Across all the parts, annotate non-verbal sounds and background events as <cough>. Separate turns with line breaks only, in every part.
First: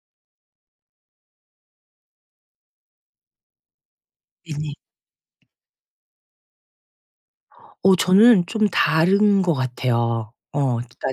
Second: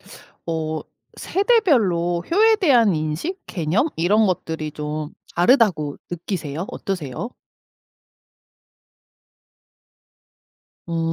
<sucks teeth> 어 세대별로 효에 대한 인식, 개념 이런 것들이
네네.
좀 다르다고 느끼세요? 어떠세요?
어 저는 좀 다른 것 같아요. 어
음
그러니까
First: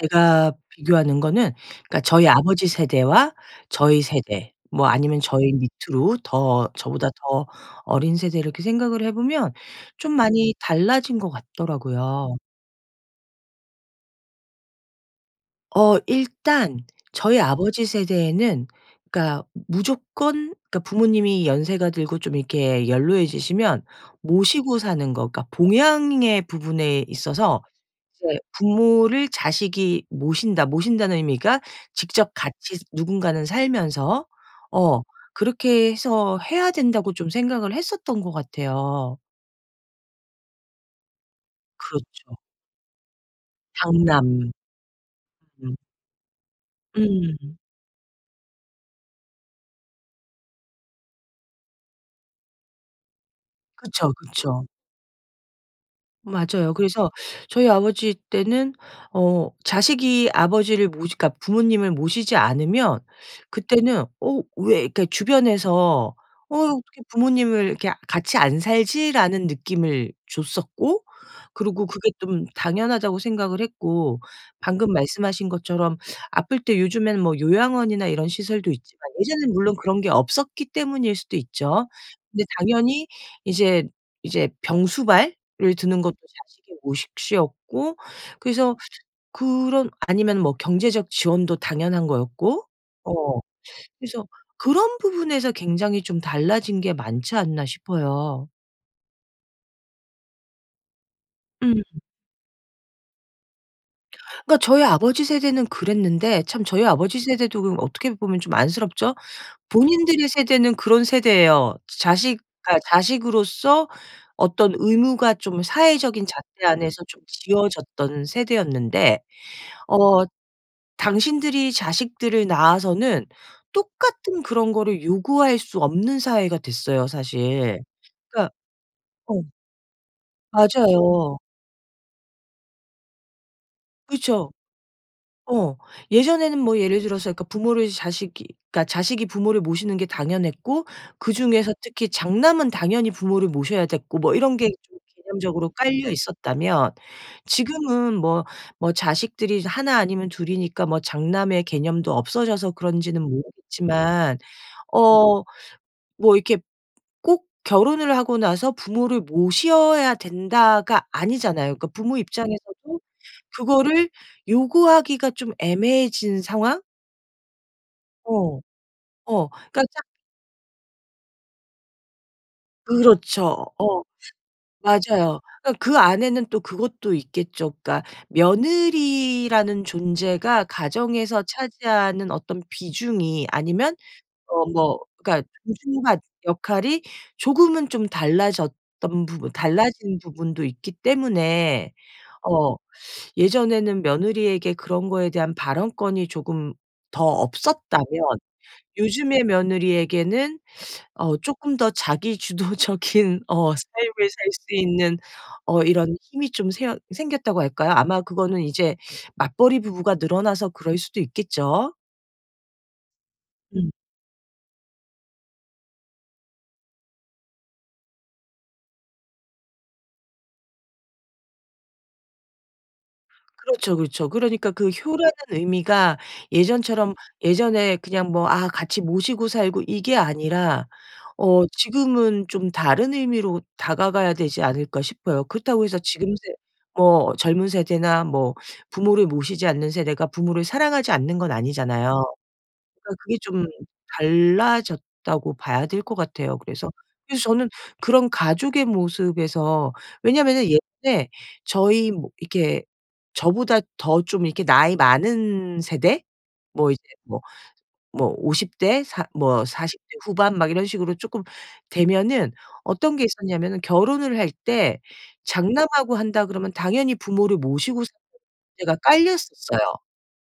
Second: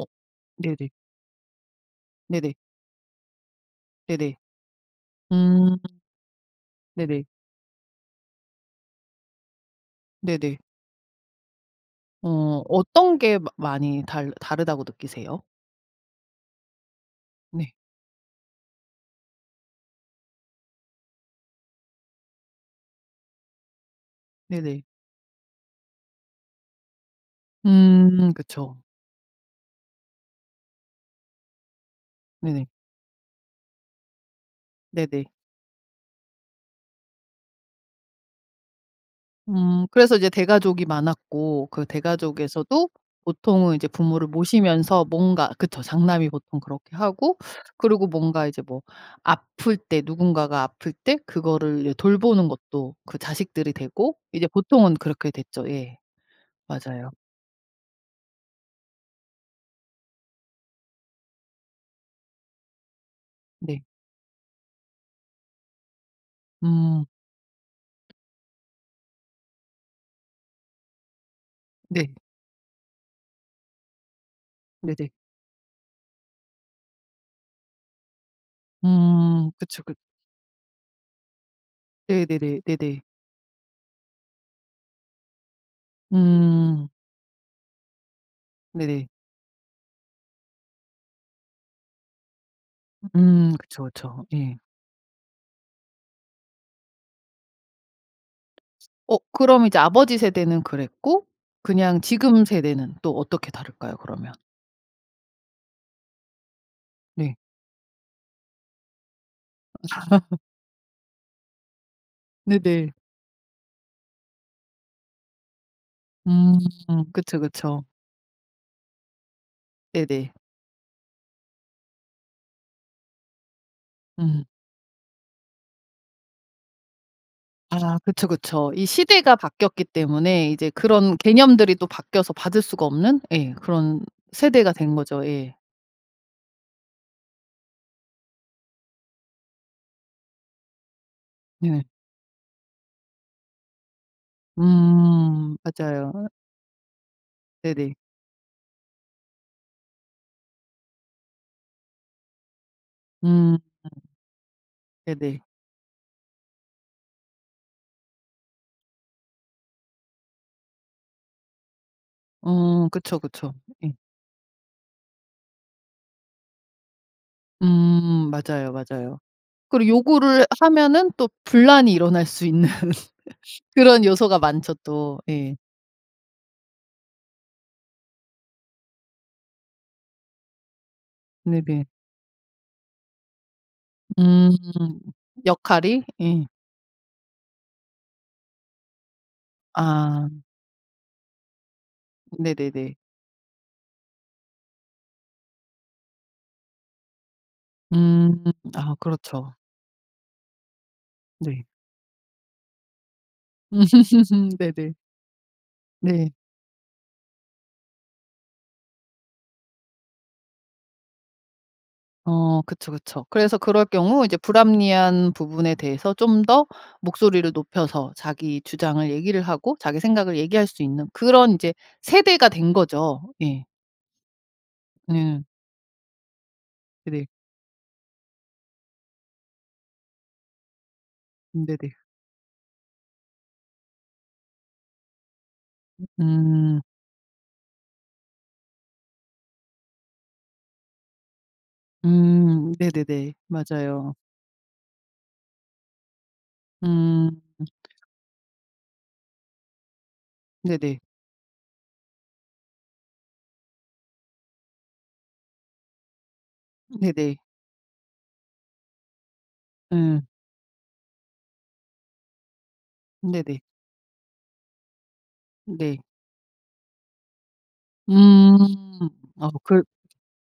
어 네네.
비교하는 거는 그러니까 저희
네네.
아버지 세대와 저희
네네.
세대 뭐 아니면 저희
음.
밑으로 더 저보다
네네.
더 어린 세대 이렇게 생각을 해 보면 좀 많이
네네.
달라진 것 같더라고요.
어 어떤 게 많 많이 달 다르다고 느끼세요?
어 일단 저희
네.
아버지 세대에는 그러니까 무조건 그러니까 부모님이 연세가 들고 좀 이렇게 연로해지시면 모시고
네네.
사는 거 그러니까 봉양의 부분에 있어서
음
이제
그쵸.
'부모를 자식이 모신다.' 모신다는 의미가 직접
네네.
같이 누군가는 살면서 어
네네.
그렇게 해서 해야 된다고 좀 생각을 했었던 것 같아요.
음 그래서 이제 대가족이 많았고 그
그렇죠.
대가족에서도 보통은 이제 부모를
장남.
모시면서 뭔가
으음.
그쵸 장남이 보통 그렇게 하고
음음음.
그리고 뭔가 이제 뭐 아플 때 누군가가 아플 때 그거를 돌보는 것도 그 자식들이
그쵸,
되고 이제
그쵸.
보통은 그렇게 됐죠. 예.
맞아요.
맞아요.
그래서 <sucks teeth> 저희 아버지 때는 어 자식이 아버지를 모시 그러니까 부모님을 모시지 않으면
네.
그때는 어 "왜" 이렇게 주변에서 "어 이거 어떻게
음.
부모님을 이렇게 같이 안 살지?"라는 느낌을 줬었고 그리고
네.
그게 좀 당연하다고 생각을 했고 방금
네네.
말씀하신 것처럼 아플 때 요즘에는 뭐 요양원이나 이런 시설도 있지만
음
예전에는 물론
그쵸 그
그런 게 없었기 때문일 수도 있죠. 근데
네네네. 네네.
당연히 이제 이제 병수발을 드는 것도 자식의
음.
모식 시었고 그래서
네네.
그런 아니면 뭐 경제적 지원도 당연한 거였고 어
으음 그쵸, 그쵸.
그래서
예.
그런 부분에서 굉장히 좀 달라진 게 많지 않나 싶어요.
어 그럼 이제 아버지 세대는 그랬고
음.
그냥 지금 세대는 또 어떻게 다를까요 그러면?
그러니까 저희 아버지 세대는 그랬는데 참 저희 아버지
네.
세대도 그럼 어떻게 보면 좀 안쓰럽죠? 본인들의
<laughs>
세대는 그런 세대에요. 자식 그러니까
네네
자식으로서 어떤 의무가 좀 사회적인
음
잣대 안에서 좀
그쵸, 그쵸.
지어졌던 세대였는데 어
네네.
당신들이 자식들을 낳아서는 똑같은
음.
그런 거를 요구할 수 없는 사회가 됐어요 사실.
아 그쵸,
그러니까
그쵸. 이
어.
시대가 바뀌었기 때문에 이제 그런
맞아요.
개념들이 또 바뀌어서 받을 수가 없는 예 그런
그렇죠.
세대가 된 거죠. 예.
어 예전에는 뭐 예를 들어서 그러니까 부모를 자식이 그러니까 자식이 부모를 모시는 게 당연했고 그 중에서
네.
특히 장남은 당연히 부모를 모셔야 됐고 뭐 이런 게 좀
음.
개념적으로 깔려
맞아요.
있었다면
네네.
지금은 뭐 뭐 자식들이 1 아니면 2 이니까 뭐 장남의 개념도 없어져서 그런지는
음.
모르겠지만
네네.
어 뭐 이렇게 '꼭 결혼을 하고 나서 부모를 모셔야 된다.'가 아니잖아요. 그러니까 부모
어
입장에서도
그쵸, 그쵸. 예.
그거를 요구하기가 좀 애매해진 상황?
음
어.
맞아요, 맞아요.
어. 그니까
그리고
짝
요구를 하면은 또 분란이 일어날 수 있는
그렇죠. 어
그런 요소가 많죠 또.
맞아요.
예.
그러니까 그 안에는 또 그것도 있겠죠. 그러니까 며느리라는 존재가 가정에서
네네.
차지하는 어떤 비중이 아니면
음.
어 뭐 그러니까 그
역할이?
순간
예.
역할이 조금은 좀 달라졌던 부분 달라진
아.
부분도 있기 때문에 어
네네네.
<sucks teeth> "예전에는 며느리에게 그런 거에 대한 발언권이 조금 더 없었다면
음. 아
요즘의
그렇죠.
며느리에게는 <sucks teeth> 어
네.
쪼끔 더 자기 주도적인 어 삶을 살
<laughs>
수
네네.
있는 어 이런
네.
힘이 좀 새 생겼다."고 할까요? 아마 그거는 이제 맞벌이 부부가 늘어나서 그럴 수도 있겠죠.
어 그쵸, 그쵸. 그래서 그럴
음.
경우 이제 불합리한 부분에 대해서 좀 더 목소리를 높여서 자기 주장을 얘기를 하고 자기 생각을 얘기할 수 있는 그런 인제 세대가 된 거죠. 예.
그렇죠, 그렇죠. 그러니까 그 '효라는
음.
의미가 예전처럼
네.
예전에 그냥 뭐 '아 같이 모시고 살고.' 이게 아니라 어
음네네.
지금은 좀 다른 의미로 다가가야 되지 않을까?' 싶어요. 그렇다고 해서
으
지금 세
음.
뭐 젊은 세대나 뭐 부모를 모시지 않는 세대가 부모를 사랑하지 않는 건 아니잖아요. 어
음 네네네.
'그게 좀
맞아요.
달라졌다.'고 봐야 될 것 같아요. 그래서
음.
저는 그런 가족의 모습에서 왜냐하면은
네네.
예전에 저희 뭐 이렇게 저보다 더 좀 이렇게 나이 많은 세대 뭐 이제
네네.
뭐 뭐 50 대 사 뭐 40 대
음.
후반 막 이런 식으로 쪼끔 되면은 어떤 게
네네.
있었냐면은 결혼을 할 때
네.
장남하고 한다 그러면 당연히 부모를 모시고 사는
음
문제가
어 글
깔렸었어요.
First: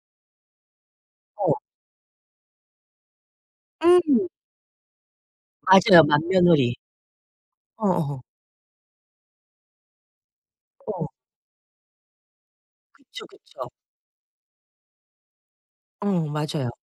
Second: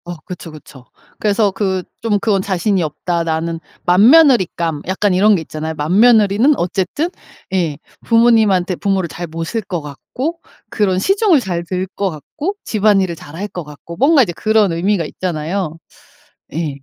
어 그쵸, 그쵸. 그래서
어.
그 '좀 그건 자신이 없다, 나는.'
음.
맏며느리감 약간 이런 게 있잖아요.
맞아요,
맏며느리는
맏며느리.
어쨌든 예
어어.
부모님한테 부모를 잘 모실 것 같고 그런
어.
시중을 잘 들 것 같고 집안일을
그쵸,
잘할 것
그쵸.
같고 뭔가 이제 그런 의미가 있잖아요.
어 맞아요.
예.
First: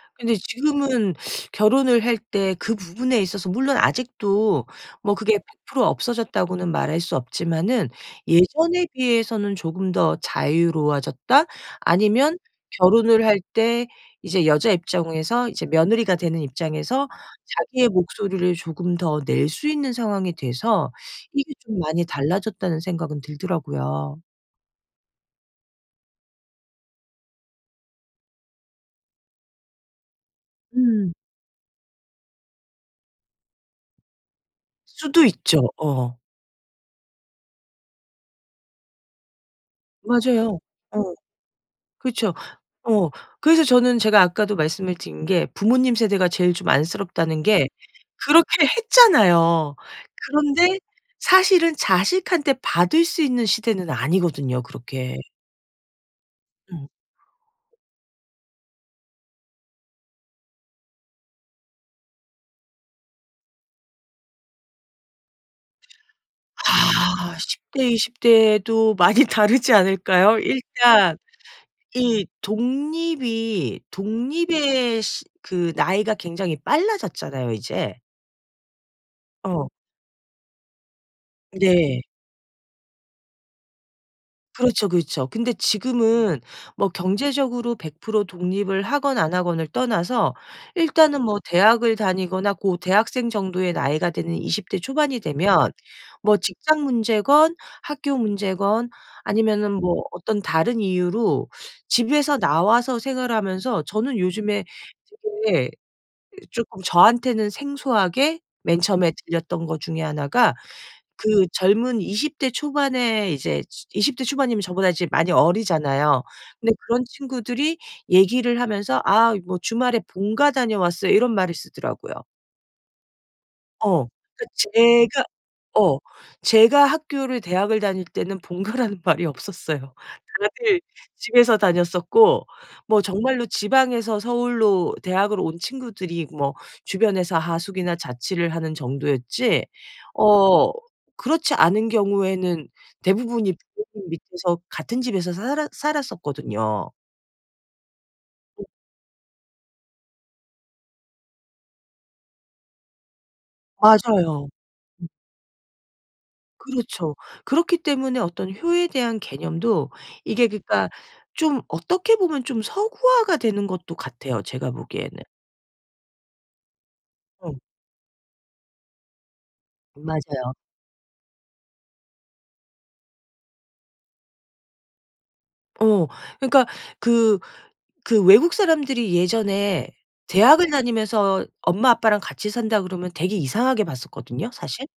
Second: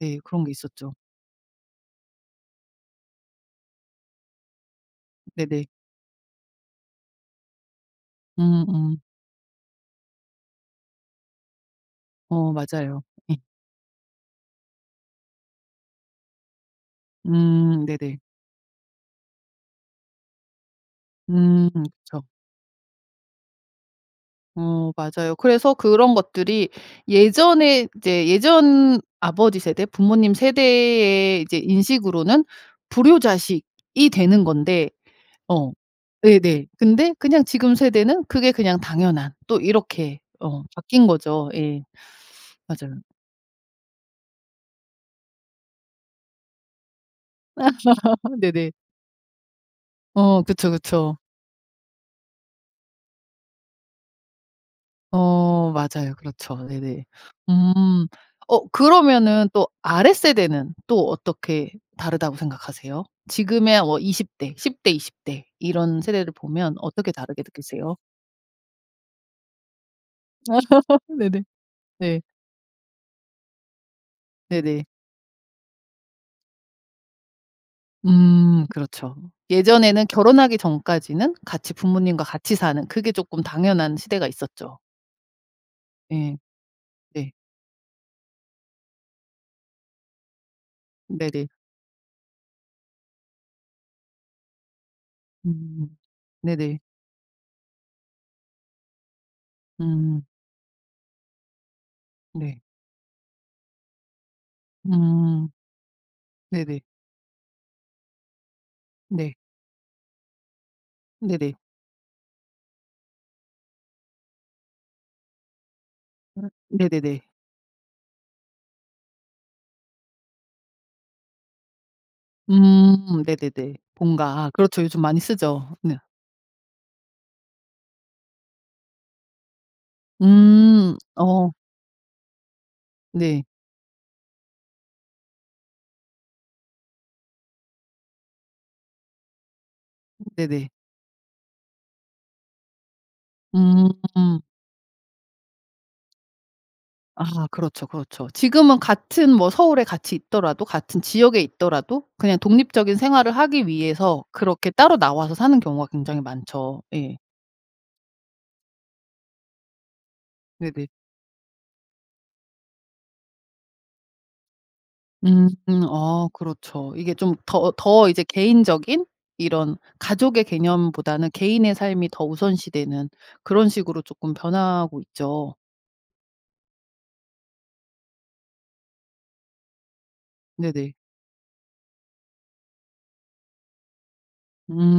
예
근데
그런 게 있었죠.
지금은 <sucks teeth> 결혼을 할 때 그 부분에 있어서 물론 아직도 뭐 그게
네네.
"100% 없어졌다."고는 말할 수 없지만은 '예전에
음음.
비해서는 조금 더 자유로워졌다.' 아니면
어 맞아요.
결혼을
예.
할 때 이제 여자 입장에서 이제 며느리가 되는 입장에서
음
자기의
네네.
목소리를 조금 더 낼 수 있는 상황이 돼서 '이게
음
좀 많이
그쵸.
달라졌다.'는 생각은 들더라고요.
어 맞아요. 그래서 그런 것들이 예전에 이제 예전 아버지 세대, 부모님
음.
세대의 이제 인식으로는 불효자식이 되는 건데
수도 있죠.
어
어어.
네네 근데 그냥 지금 세대는 그게 그냥 당연한 또 이렇게
맞아요.
어 바뀐
어
거죠. 예.
그쵸.
맞아요.
어 그래서 저는 제가 아까도 말씀을 드린 게 부모님 세대가 제일 좀 안쓰럽다는
아
게
<laughs>
그렇게
네네.
했잖아요.
어 그쵸,
그런데
그쵸.
사실은 자식한테 받을 수 있는 시대는 아니거든요 그렇게.
어 맞아요. 그렇죠.
음.
네네. 음 어 그러면은 또 아래 세대는 또 어떻게 다르다고 생각하세요? 지금의 어 20 대, 10 대, 20 대 이런 세대를 보면 어떻게
아.
다르게
10 대,
느끼세요?
20 대도 많이 다르지 않을까요?
아. <laughs>
일단
네네. 네.
이 독립이
네네.
독립의 시 그 나이가 굉장히 빨라졌잖아요 이제.
음. 그렇죠.
어.
예전에는 결혼하기 전까지는 같이
네.
부모님과 같이 사는 그게 쪼끔 당연한 시대가 있었죠.
그렇죠, 그렇죠. 근데
예.
지금은 뭐
네.
경제적으로 100% 독립을 하건 안 하건을 떠나서 일단은 뭐
네네.
대학을 다니거나 고 대학생 정도의 나이가 되는 20 대 초반이 되면
음.
뭐
네네.
직장 문제건 학교 문제건 아니면은 뭐
음.
어떤 다른 이유로 집에서
네.
나와서 생활하면서 저는 요즘에
음.
되게 이
네네.
쪼끔 저한테는 생소하게 맨 처음에
네.
들렸던 거 중에 하나가 그
네네.
젊은 20 대 초반에 이제 즈 20 대 초반이면 저보다 이제 많이 어리잖아요.
음
근데 그런
네네네.
친구들이 얘기를 하면서 "아 이 뭐 주말에 본가 다녀왔어요." 이런 말을 쓰더라고요.
음 네네네.
어
본가.
그러니까
아 그렇죠. 요즘 많이
제가
쓰죠. 네.
어 제가 학교를 대학을 다닐 때는 본가라는 말이 없었어요. 다들
음. 어.
집에서 다녔었고 뭐
네.
정말로 지방에서 서울로 대학을 온 친구들이 뭐 주변에서 하숙이나 자취를 하는 정도였지
네네.
어 그렇지 않은 경우에는 대부분이 부모님
음.
밑에서 같은 집에서 살았 살았었거든요
아 그렇죠, 그렇죠.
음.
지금은 같은 뭐 서울에 같이 있더라도 같은 지역에 있더라도 그냥 독립적인 생활을 하기 위해서
맞아요.
그렇게 따로
음.
나와서 사는 경우가 굉장히 많죠.
그렇죠.
예.
그렇기 때문에 어떤 효에 대한 개념도 이게
네네.
그러니까 좀 어떻게 보면 좀 서구화가 되는 것도 같아요 제가 보기에는.
음음. 어 그렇죠. 이게 좀
어.
더 더 이제 개인적인 이런 가족의
맞아요.
개념보다는 개인의 삶이 더 우선시되는 그런 식으로 쪼끔 변하고 있죠.
어 그러니까 그 그 외국사람들이 예전에 대학을
네네.
다니면서 "엄마 아빠랑 같이 산다." 그러면 되게 이상하게 봤었거든요 사실.
음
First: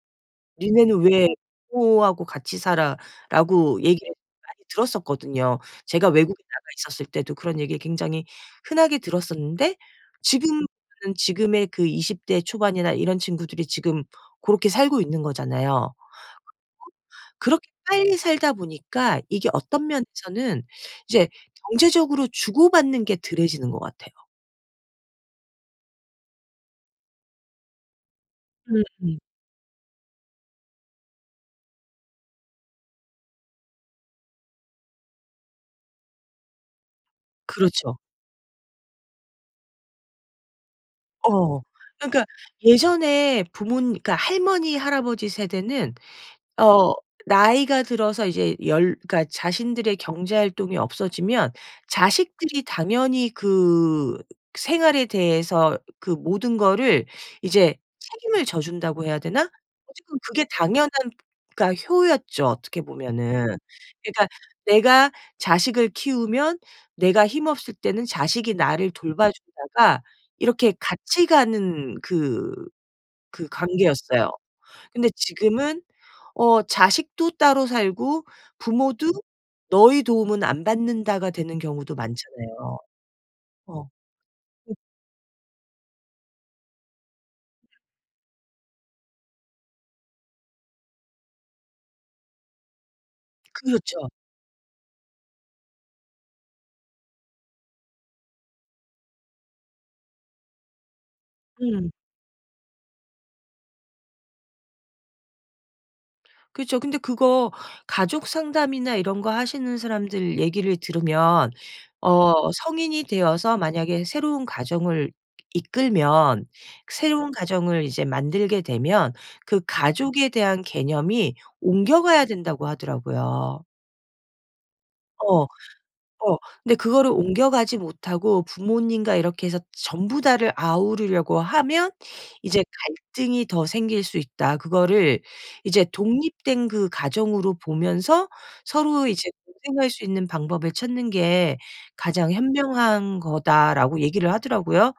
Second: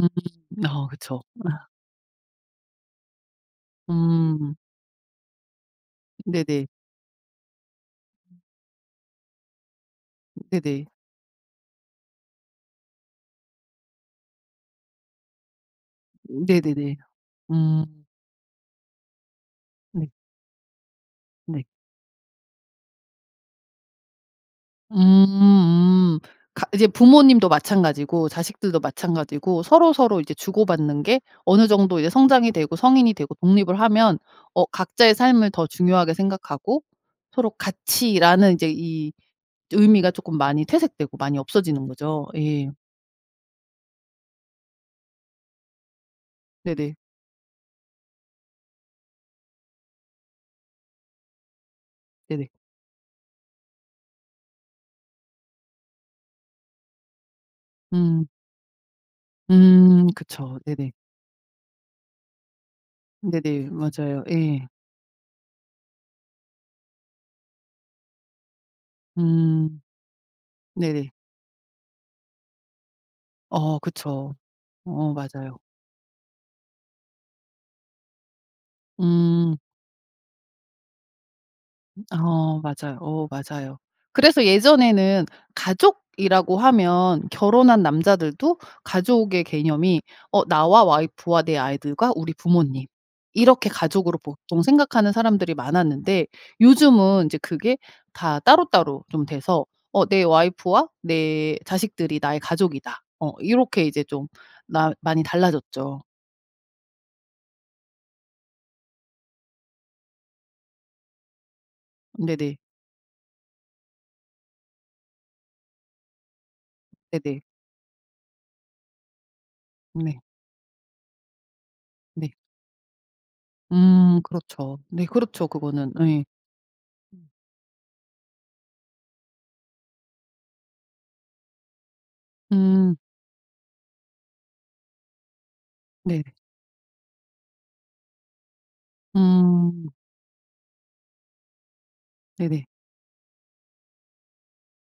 어
"니네는
그쵸.
왜
아.
부모하고 같이 살아?"라고 얘기를
음.
많이 들었었거든요. 제가 외국에 나가
네네.
있었을 때도 그런 얘기 굉장히 흔하게 들었었는데 지금은
네네.
지금의 그 20 대 초반이나 이런 친구들이 지금 고렇게 살고 있는 거잖아요.
음 네네네.
그렇게
음.
빨리 살다 보니까 이게 어떤
네.
면에서는 이제
네.
경제적으로 주고받는 게 덜해지는 것 같아요.
음음. 가 이제 부모님도 마찬가지고 자식들도
음음.
마찬가지고 서로 서로 이제 주고받는 게 어느 정도 이제 성장이 되고 성인이 되고 독립을 하면 어 각자의 삶을 더 중요하게 생각하고 서로
그렇죠.
같이라는 이제 이 의미가 쪼끔 많이 퇴색되고 많이
어.
없어지는
그러니까
거죠. 예.
예전에 부모님 그 할머니 할아버지 세대는 어
네네.
나이가 들어서 이제 열 그러니까 자신들의 경제활동이 없어지면
네네.
자식들이 당연히 그 생활에 대해서 그 모든 거를 이제
음.
책임을 져 준다고 해야 되나?
음
어쨌건 그게
그쵸.
당연한
네네.
그니까 효였죠, 어떻게 보면은.
네네. 맞아요.
그러니까
예.
내가 자식을 키우면 내가 힘없을 때는 자식이 나를 돌봐
음.
주다가 이렇게
네네.
같이 가는 그 그
어
관계였어요.
그쵸.
근데
어 맞아요.
지금은 어 자식도 따로 살고 부모도
음.
"너의 도움은 안 받는다."가 되는 경우도
음 어
많잖아요.
맞아요, 어 맞아요.
어.
그래서
음.
예전에는 가족이라고 하면 결혼한 남자들도 가족의 개념이 어 나와 와이프와 내 아이들과 우리 부모님 이렇게
그렇죠.
가족으로 보통 생각하는 사람들이 많았는데 요즘은 인제 그게 다 따로따로 좀 돼서 '어 내 와이프와 내
음.
자식들이 나의 가족이다.' 어 이렇게 이제 좀 나 많이 달라졌죠.
그쵸. 근데 그거 가족 상담이나 이런 거 하시는 사람들 얘기를 들으면 어
네네.
"성인이 되어서 만약에 새로운 가정을 이끌면 새로운
네네.
가정을 이제 만들게 되면 그
네.
가족에 대한 개념이 옮겨가야
네.
된다."고 하더라고요.
음 그렇죠. 네. 그렇죠.
어.
그거는 예.
어. 근데 그거를
음.
옮겨가지 못하고 부모님과 이렇게 해서 전부 다를 아우르려고 하면 이제
음.
갈등이 더 생길 수 있다. 그거를 이제
네네.
"독립된 그 가정으로 보면서 서로 이제 공생할
음.
수 있는 방법을 찾는 게 가장
네네.
현명한 거다."라고 얘기를 하더라고요.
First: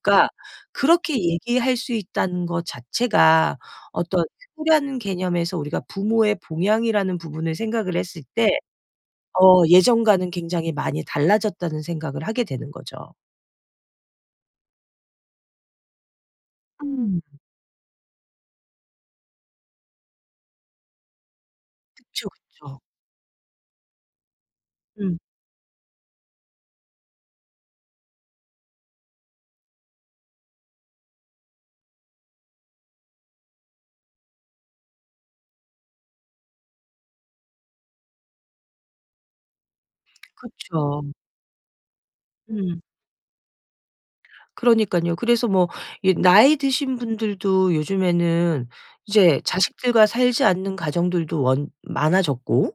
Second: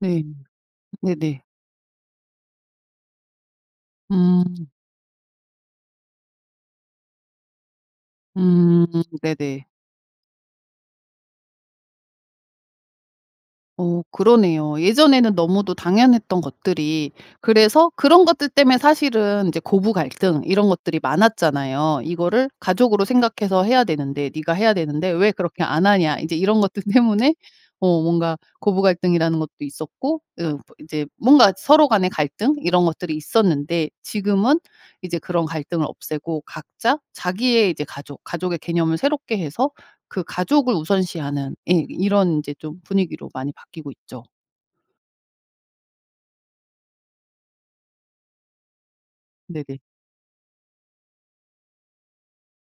네.
그렇게
네네.
얘기할 수 있다는 것 자체가 어떤
음.
효라는 개념에서 우리가 부모의 봉양이라는 부분을 생각을 했을 때
음
어
네네.
예전과는 굉장히 많이 달라졌다는 생각을 하게 되는 거죠.
어 그러네요. 예전에는 너무도 당연했던 것들이
음.
그래서 그런 것들 때문에 사실은 이제 고부 갈등 이런 것들이 많았잖아요.
그쵸,
이거를
그쵸.
가족으로 생각해서 해야 되는데 "네가 해야 되는데
음.
왜 그렇게 안 하냐." 인제 이런 것들 때문에 어 뭔가 고부 갈등이라는 것도 있었고 어 이제 뭔가 서로 간의 갈등 이런 것들이 있었는데 지금은 이제 그런 갈등을 없애고 각자 자기의 이제 가족, 가족의 개념을 새롭게 해서 그 가족을
그쵸.
우선시하는 예 이런 이제
음.
좀 분위기로 많이 바뀌고 있죠.
그러니깐요. 그래서 뭐 이 나이 드신 분들도 요즘에는 이제
네네.
자식들과 살지 않는 가정들도 원 많아졌고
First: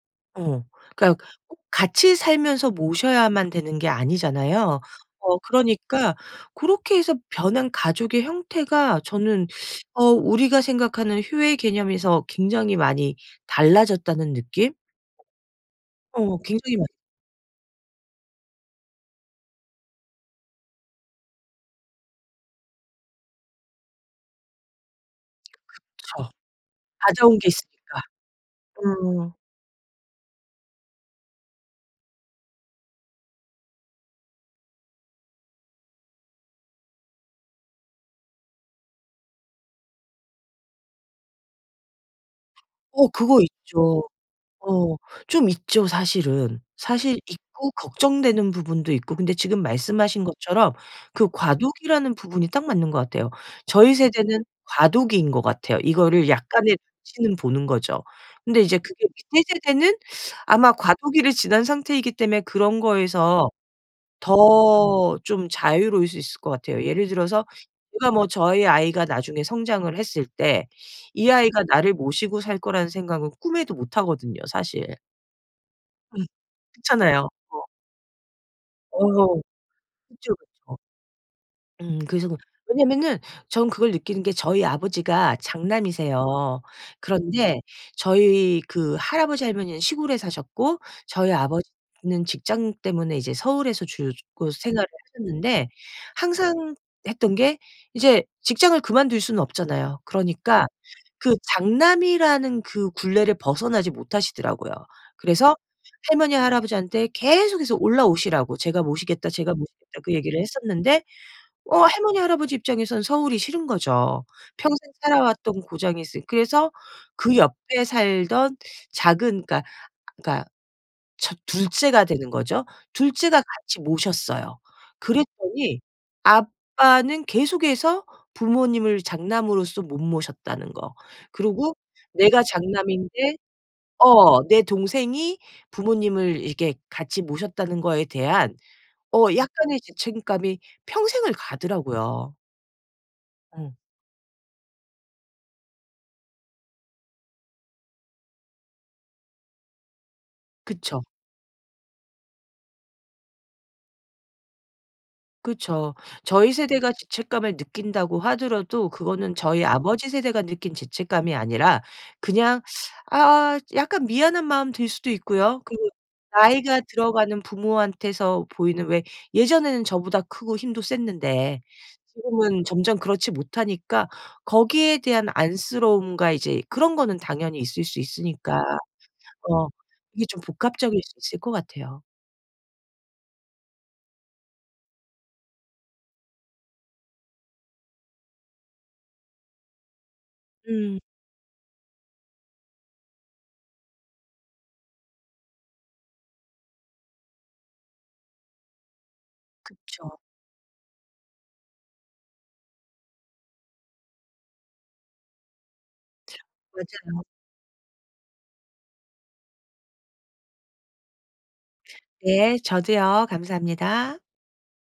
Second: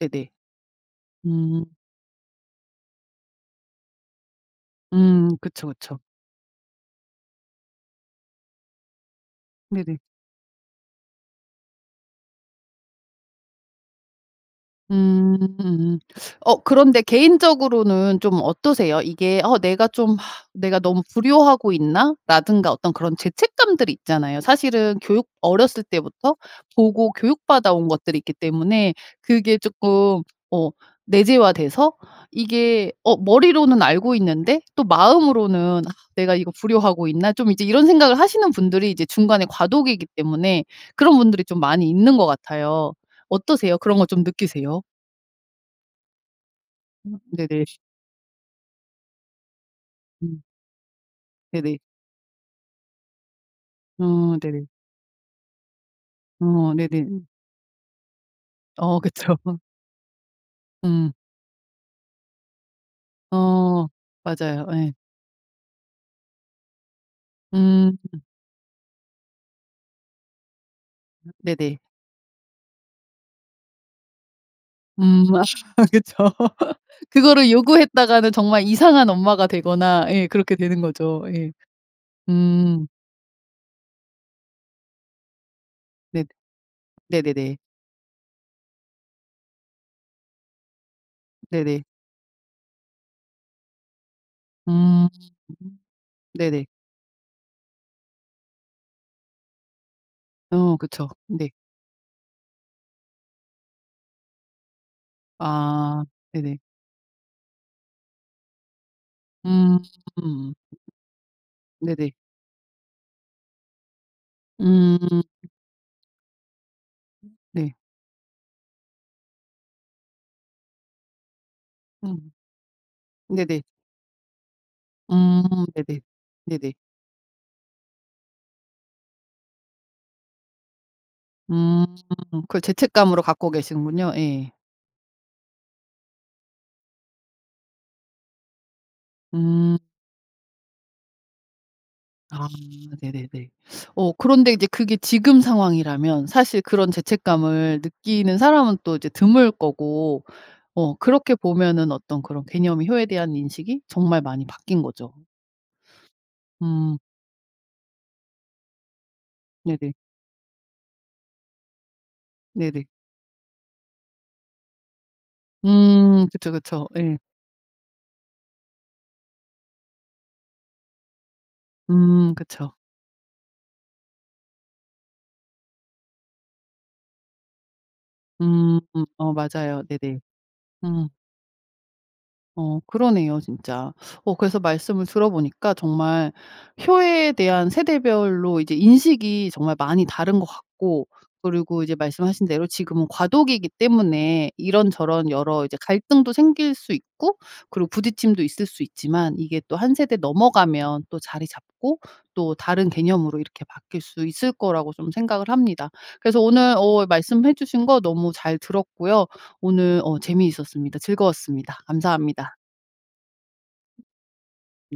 네네.
어. 그러니까 꼭
음.
같이 살면서 모셔야만 되는 게 아니잖아요.
음
어
그쵸, 그쵸.
그러니까 고렇게 해서 변한 가족의 형태가 저는 <sucks teeth>
네네.
어 '우리가 생각하는 효의 개념에서 굉장히 많이 달라졌다.'는 느낌?
음 음.
어
<sucks teeth> 어
굉장히 맞
그런데 개인적으로는 좀 어떠세요? 이게 어 '내가 좀 아 내가 너무 불효하고 있나?'라든가 어떤 그런 죄책감들이 있잖아요. 사실은 교육
<smacks lips>
어렸을
그쵸.
때부터 보고
가져온 게
교육받아온
있으니까.
것들이 있기 때문에
음.
그게 쪼끔 어 내재화돼서 이게 어 머리로는 알고 있는데 또 마음으로는 '아 내가 이거 불효하고 있나?' 좀 이제 이런 생각을 하시는 분들이 이제 중간에 과도기기 때문에 그런 분들이 좀 많이 있는 것 같아요.
어 그거
어떠세요? 그런
있죠.
거 좀 느끼세요?
어 좀 있죠, 사실은.
음.
사실
네네.
있고 걱정되는 부분도 있고. 근데 지금 말씀하신
음.
것처럼 그
네네.
과도기라는 부분이 딱 맞는 것 같아요. 저희
어
세대는
네네.
과도기인 것 같아요. 이거를
어
약간의
네네.
눈치는 보는 거죠. 근데 이제
어
그게
그쵸.
밑에 세대는 <sucks teeth> 아마
음.
과도기를 지난 상태이기 때문에 그런 거에서
어 맞아요. 예.
더 좀 자유로울 수 있을 것 같아요. 예를 들어서
음.
제가 뭐 저희 아이가 나중에 성장을 했을 때 이
음
아이가
네네.
나를 모시고 살 거라는 생각은 꿈에도 못하거든요, 사실.
음 <laughs>
음.
그쵸. <laughs>
그렇잖아요.
그거를
어.
요구했다가는 정말
어
이상한 엄마가 되거나 예
그쵸,
그렇게
그쵸.
되는 거죠. 예.
음. <swallows> 그래서 그
음.
왜냐하면은 저는 그걸 느끼는 게 저희 아버지가
네.
장남이세요.
네네네.
그런데 저희 그 할아버지, 할머니는 시골에 사셨고 저희
네네.
아버지는 직장 때문에 이제 서울에서 주로 곧 생활을
음.
하셨는데
네네.
항상 했던 게 이제 직장을 그만둘 수는 없잖아요. 그러니까
어 그쵸.
그
네.
장남이라는 그 굴레를 벗어나지 못하시더라고요. 그래서
아
할머니,
네네.
할아버지한테 계속해서 올라오시라고 "제가 모시겠다, 제가 모시겠다." 그 얘기를
음음.
했었는데 어
네네.
할머니, 할아버지 입장에서는 서울이 싫은 거죠. 평생
음.
살아왔던 고장이 있으 그래서
음
그
네.
옆에 살던 작은 그러니까, 그러니까 첫 2 째가 되는
음.
거죠. 2 째가
네네.
같이 모셨어요.
음
그랬더니
네네. 네네.
아빠는 계속해서 부모님을 장남으로서 못 모셨다는 거 그리고
음.
내가
그걸 죄책감으로
장남인데
갖고 계시는군요.
어
예.
내 동생이 부모님을 이렇게 같이 모셨다는 거에 대한 어
음.
약간의 죄책감이 평생을 가더라고요.
아 네네네.
음.
<sucks teeth> 어 그런데 이제 그게 지금 상황이라면 사실 그런 죄책감을 느끼는 사람은 또 이제 드물 거고 어
그쵸.
그렇게 보면은 어떤 그런 개념이 효에 대한 인식이 정말 많이 바뀐 거죠.
그쵸. 저희
<sniffs>
세대가
음.
죄책감을 느낀다고 하더라도 그거는 저희
네네.
아버지 세대가 느낀 죄책감이 아니라 그냥
네네.
<sucks teeth> 아 약간 미안한 마음 들 수도 있고요. 그리고
음 그쵸,
나이가
그쵸. 예.
들어가는 부모한테서 보이는 왜 예전에는 저보다 크고 힘도 셌는데
음
지금은
그쵸.
점점 그렇지 못하니까 거기에 대한 안쓰러움과 이제 그런 거는 당연히 있을 수 있으니까.
음 어
어
맞아요. 네네.
이게 좀 복합적일
음.
수 있을 것 같아요.
어 그러네요, 진짜. <sucks teeth> 어 그래서 말씀을 들어보니까 정말 효에 대한 세대별로 이제 인식이 정말 많이 다른 것
음.
같고 그리고 이제 말씀하신 대로 지금은 과도기기 때문에 이런저런 여러 이제 갈등도 생길 수 있고 그리고 부딪힘도 있을 수 있지만 이게 또 1
그쵸.
세대 넘어가면 또 자리 잡고 또 다른 개념으로 이렇게 바뀔 수 있을 거라고 좀 생각을 합니다.
츠
그래서 오늘 어
맞아요.
말씀해 주신 거 너무 잘 들었고요. 오늘 어 재미있었습니다. 즐거웠습니다. 감사합니다.
예 저도요. 감사합니다.
네.